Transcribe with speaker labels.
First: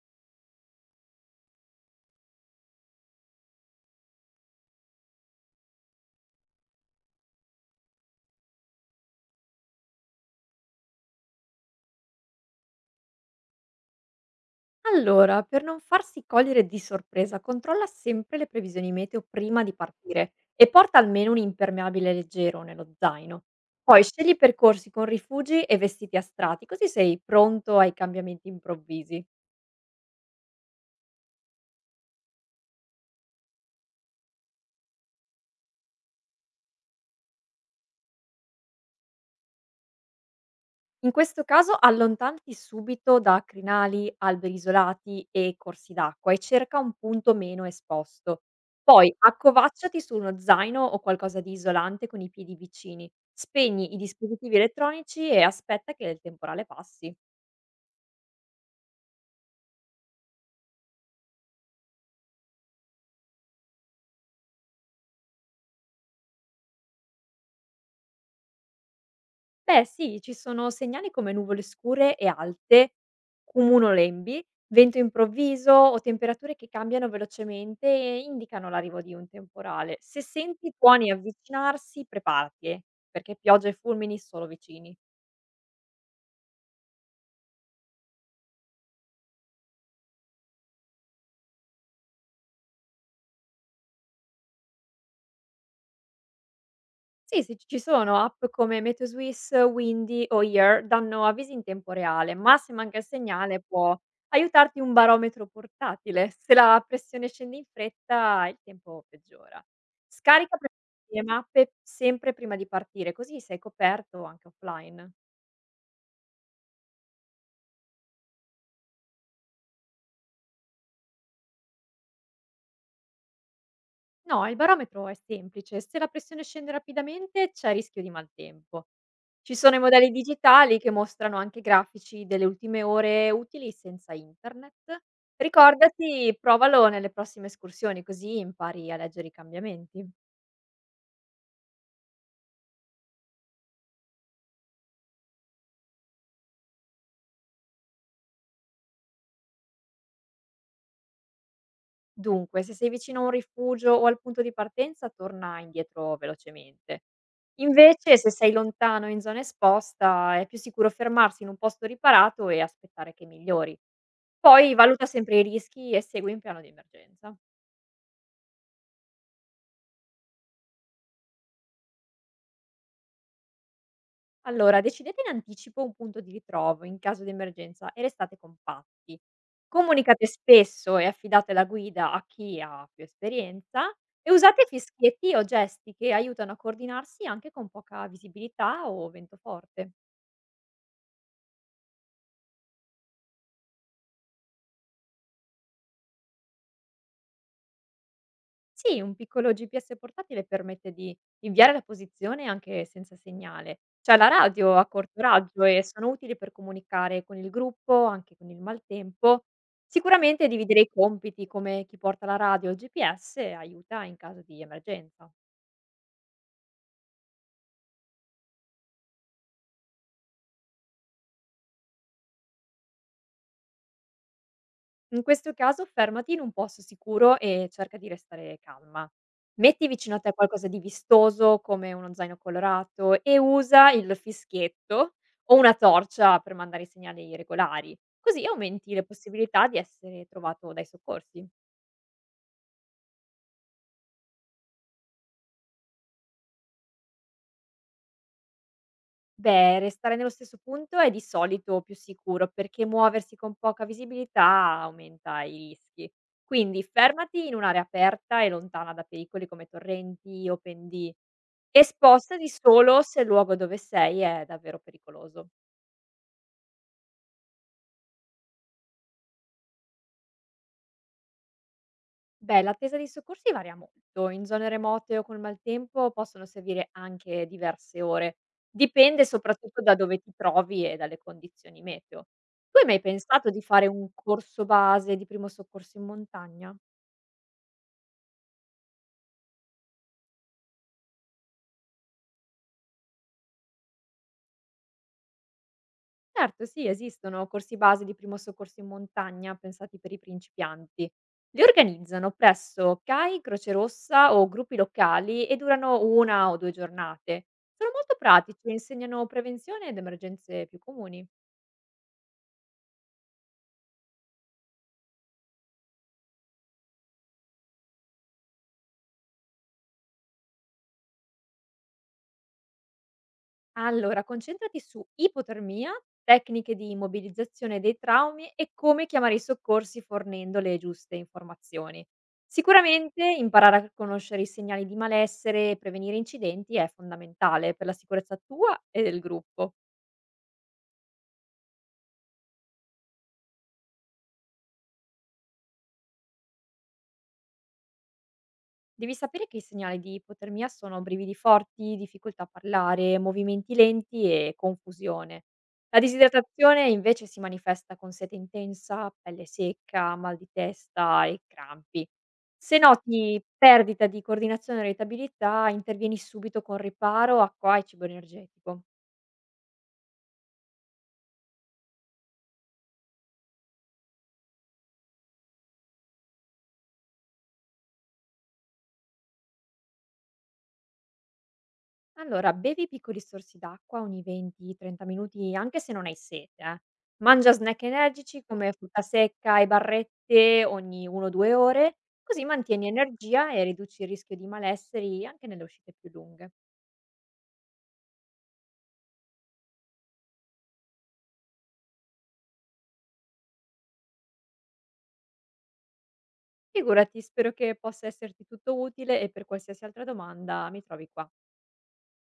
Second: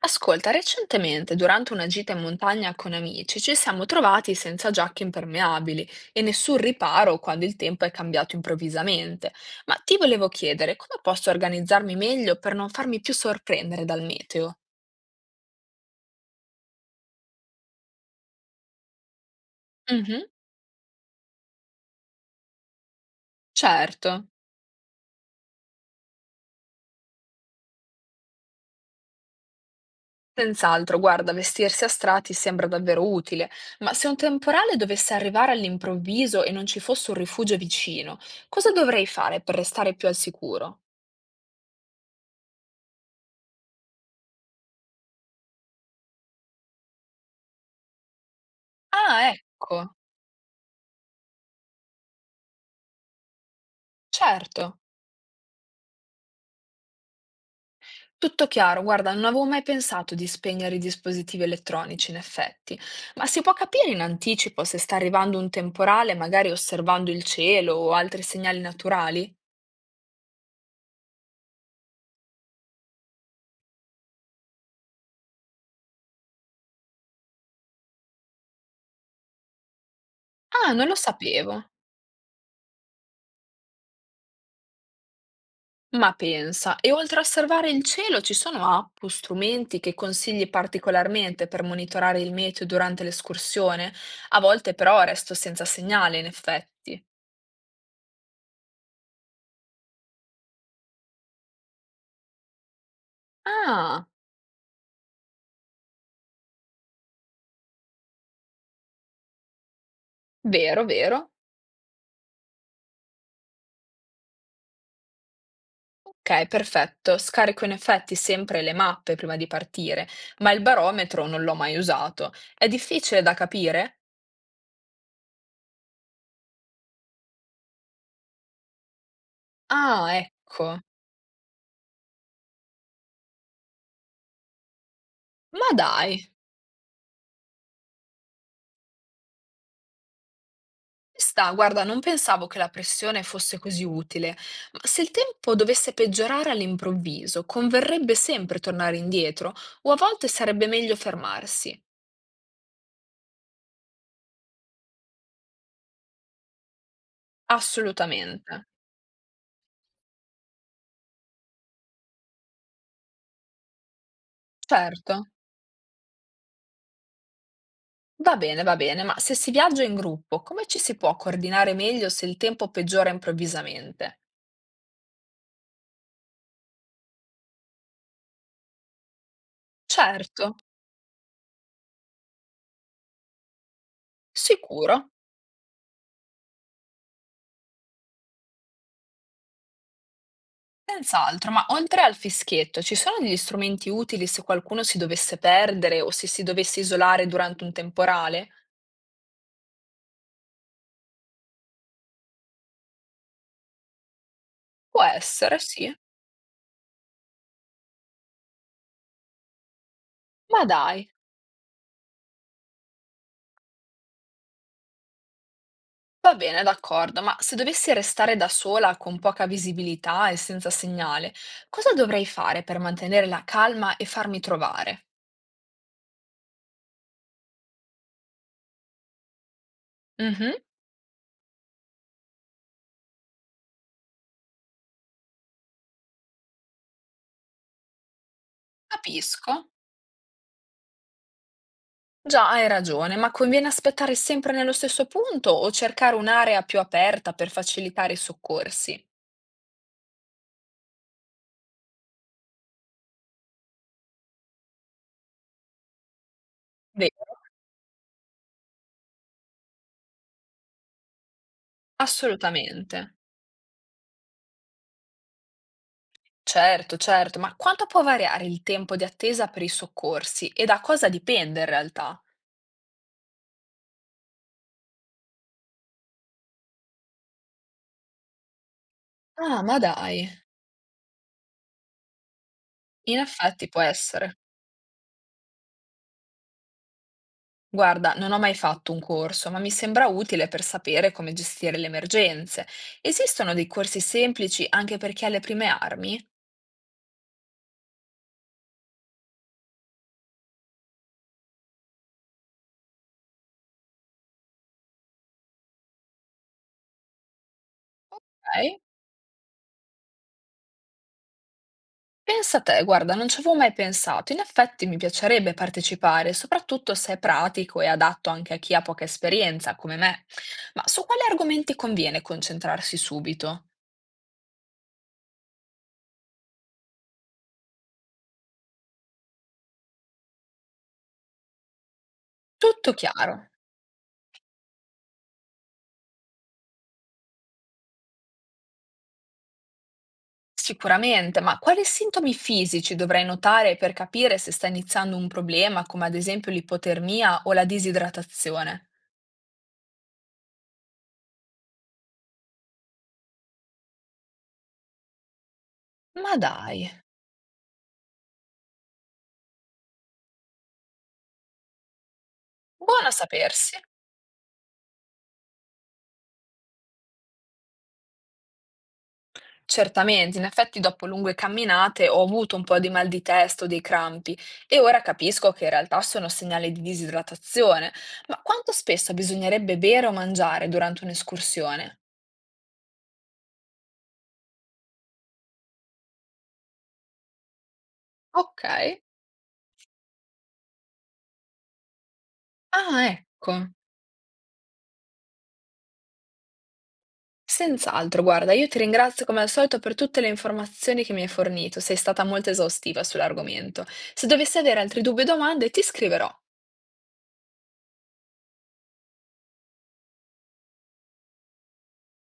Speaker 1: Ascolta, recentemente, durante una gita in montagna con amici, ci siamo trovati senza giacche impermeabili e nessun riparo quando il tempo è cambiato improvvisamente. Ma ti volevo chiedere, come posso organizzarmi meglio per non farmi più sorprendere dal meteo?
Speaker 2: Allora, per non farsi cogliere di sorpresa, controlla sempre le previsioni meteo prima di
Speaker 1: Mhm,
Speaker 2: partire e porta almeno un impermeabile leggero nello zaino. Poi
Speaker 1: certo.
Speaker 2: scegli percorsi con rifugi e vestiti a strati, così sei pronto ai cambiamenti improvvisi.
Speaker 1: Senz'altro, guarda, vestirsi a strati sembra davvero utile, ma se un temporale dovesse arrivare all'improvviso e non ci fosse un rifugio vicino, cosa dovrei fare per restare più al sicuro?
Speaker 2: In questo caso allontanati subito da crinali, alberi isolati e corsi d'acqua e cerca un punto meno esposto. Poi
Speaker 1: Ah, ecco,
Speaker 2: accovacciati su uno zaino o qualcosa di isolante con i piedi vicini. Spegni i dispositivi
Speaker 1: certo.
Speaker 2: elettronici e aspetta che il temporale passi.
Speaker 1: Tutto chiaro, guarda, non avevo mai pensato di spegnere i dispositivi elettronici, in effetti, ma si può capire in anticipo se sta arrivando un temporale, magari osservando il cielo o altri segnali naturali?
Speaker 2: Beh sì, ci sono segnali come nuvole scure e alte, cumulolembi, vento improvviso o temperature che cambiano velocemente e indicano l'arrivo di un temporale. Se
Speaker 1: Ah,
Speaker 2: senti
Speaker 1: non lo
Speaker 2: tuoni
Speaker 1: sapevo.
Speaker 2: avvicinarsi, preparati, perché pioggia e fulmini sono vicini.
Speaker 1: Ma pensa, e oltre a osservare il cielo ci sono app o strumenti che consigli particolarmente per monitorare il meteo durante l'escursione? A volte però resto senza segnale, in effetti.
Speaker 2: Sì, sì, ci sono app come MeteoSwiss, Windy o Year danno avvisi in tempo reale, ma se manca il segnale può
Speaker 1: Ah,
Speaker 2: aiutarti un barometro portatile. Se la pressione scende in fretta, il tempo peggiora. Scarica pre-
Speaker 1: vero,
Speaker 2: le
Speaker 1: vero.
Speaker 2: mappe sempre prima di partire, così sei coperto anche offline.
Speaker 1: Ok, perfetto. Scarico in effetti sempre le mappe prima di partire, ma il barometro non l'ho mai usato. È difficile da capire?
Speaker 2: No, il barometro è semplice, se la pressione scende rapidamente c'è rischio di maltempo. Ci sono i
Speaker 1: Ah,
Speaker 2: modelli digitali
Speaker 1: ecco.
Speaker 2: che mostrano anche grafici delle ultime ore utili senza internet.
Speaker 1: Ma dai, ci
Speaker 2: Ricordati, provalo nelle prossime escursioni così impari a leggere i cambiamenti.
Speaker 1: sta, guarda, non pensavo che la pressione fosse così utile. Ma se il tempo dovesse peggiorare all'improvviso, converrebbe sempre tornare indietro, o a volte sarebbe meglio fermarsi?
Speaker 2: Dunque, se sei vicino a un rifugio o al punto di partenza, torna indietro velocemente. Invece, se
Speaker 1: Assolutamente.
Speaker 2: sei lontano in zona esposta, è più sicuro fermarsi in un posto riparato e aspettare che migliori. Poi valuta
Speaker 1: Certo.
Speaker 2: sempre i rischi e segui un piano di emergenza.
Speaker 1: Va bene, ma se si viaggia in gruppo, come ci si può coordinare meglio se il tempo peggiora improvvisamente?
Speaker 2: Allora, decidete in anticipo un punto di ritrovo in caso di emergenza e restate compatti. Comunicate
Speaker 1: Certo,
Speaker 2: spesso e affidate la guida a chi ha più esperienza e usate
Speaker 1: sicuro,
Speaker 2: fischietti o gesti che aiutano a coordinarsi anche con poca visibilità o vento forte.
Speaker 1: senz'altro, ma oltre al fischietto, ci sono degli strumenti utili se qualcuno si dovesse perdere o se si dovesse isolare durante un temporale?
Speaker 2: Sì, un piccolo GPS portatile permette di inviare la posizione anche senza segnale. C'è la radio a
Speaker 1: Può
Speaker 2: corto
Speaker 1: essere,
Speaker 2: raggio e
Speaker 1: sì.
Speaker 2: sono utili per comunicare con il gruppo, anche con il maltempo. Sicuramente
Speaker 1: Ma
Speaker 2: dividere i
Speaker 1: dai,
Speaker 2: compiti come chi porta la radio o il GPS aiuta in caso di emergenza.
Speaker 1: va bene, d'accordo, ma se dovessi restare da sola con poca visibilità e senza segnale, cosa dovrei fare per mantenere la calma e farmi trovare?
Speaker 2: In questo caso fermati in un posto sicuro e cerca di restare calma. Metti vicino a te
Speaker 1: Mhm,
Speaker 2: qualcosa di vistoso come uno zaino colorato e usa il fischietto o una torcia per mandare segnali regolari, così aumenti le possibilità
Speaker 1: capisco.
Speaker 2: di essere trovato dai soccorsi.
Speaker 1: Già, hai ragione, ma conviene aspettare sempre nello stesso punto o cercare un'area più aperta per facilitare i soccorsi?
Speaker 2: Beh, restare nello stesso punto è di solito più sicuro, perché muoversi con poca visibilità aumenta i rischi. Quindi
Speaker 1: Vero,
Speaker 2: fermati in un'area aperta e lontana da pericoli come torrenti o pendii e spostati solo
Speaker 1: assolutamente.
Speaker 2: se il luogo dove sei è davvero pericoloso.
Speaker 1: Certo, certo, ma quanto può variare il tempo di attesa per i soccorsi e da cosa dipende in realtà?
Speaker 2: Beh, l'attesa dei soccorsi varia molto. In zone remote o col maltempo possono servire anche diverse ore. Dipende
Speaker 1: Ah, ma
Speaker 2: soprattutto da dove
Speaker 1: dai,
Speaker 2: ti trovi e dalle condizioni meteo. Tu hai mai
Speaker 1: in
Speaker 2: pensato di
Speaker 1: effetti può
Speaker 2: fare un
Speaker 1: essere.
Speaker 2: corso base di primo soccorso in montagna?
Speaker 1: Guarda, non ho mai fatto un corso, ma mi sembra utile per sapere come gestire le emergenze. Esistono dei corsi semplici anche per chi ha le prime armi?
Speaker 2: Certo, sì, esistono corsi base di primo soccorso in montagna pensati per i principianti. Li organizzano presso CAI, Croce Rossa o gruppi locali e durano una o due giornate. Sono molto pratici e
Speaker 1: Ok.
Speaker 2: insegnano prevenzione ed emergenze più comuni.
Speaker 1: Pensa te, guarda, non ci avevo mai pensato. In effetti mi piacerebbe partecipare, soprattutto se è pratico e adatto anche a chi ha poca esperienza, come me. Ma su quali argomenti conviene concentrarsi subito?
Speaker 2: Allora, concentrati su ipotermia, tecniche di immobilizzazione dei traumi e come chiamare i soccorsi fornendo le giuste informazioni.
Speaker 1: Tutto
Speaker 2: Sicuramente
Speaker 1: chiaro.
Speaker 2: imparare a conoscere i segnali di malessere e prevenire incidenti è fondamentale per la sicurezza tua e del gruppo.
Speaker 1: Sicuramente, ma quali sintomi fisici dovrei notare per capire se sta iniziando un problema, come ad esempio l'ipotermia o la disidratazione?
Speaker 2: Devi sapere che i segnali di ipotermia sono brividi forti, difficoltà a parlare, movimenti lenti e confusione. La
Speaker 1: Ma dai,
Speaker 2: disidratazione invece si manifesta con sete intensa, pelle secca, mal di testa e crampi. Se
Speaker 1: buono a
Speaker 2: noti
Speaker 1: sapersi.
Speaker 2: perdita di coordinazione e irritabilità, intervieni subito con riparo, acqua e cibo energetico.
Speaker 1: Certamente, in effetti dopo lunghe camminate ho avuto un po' di mal di testa o dei crampi e ora capisco che in realtà sono segnali di disidratazione. Ma quanto spesso bisognerebbe bere o mangiare durante un'escursione?
Speaker 2: Allora, bevi piccoli sorsi d'acqua ogni 20, 30 minuti, anche se non hai sete, Mangia snack energici
Speaker 1: Ok.
Speaker 2: come frutta secca e barrette ogni 1, 2 ore, così mantieni
Speaker 1: Ah, ecco.
Speaker 2: energia e riduci il rischio di malesseri anche nelle uscite più lunghe.
Speaker 1: Senz'altro, guarda, io ti ringrazio come al solito per tutte le informazioni che mi hai fornito, sei stata molto esaustiva sull'argomento. Se dovessi avere altri dubbi o domande, ti scriverò.
Speaker 2: Figurati, spero che possa esserti tutto utile e per qualsiasi altra domanda mi trovi qua.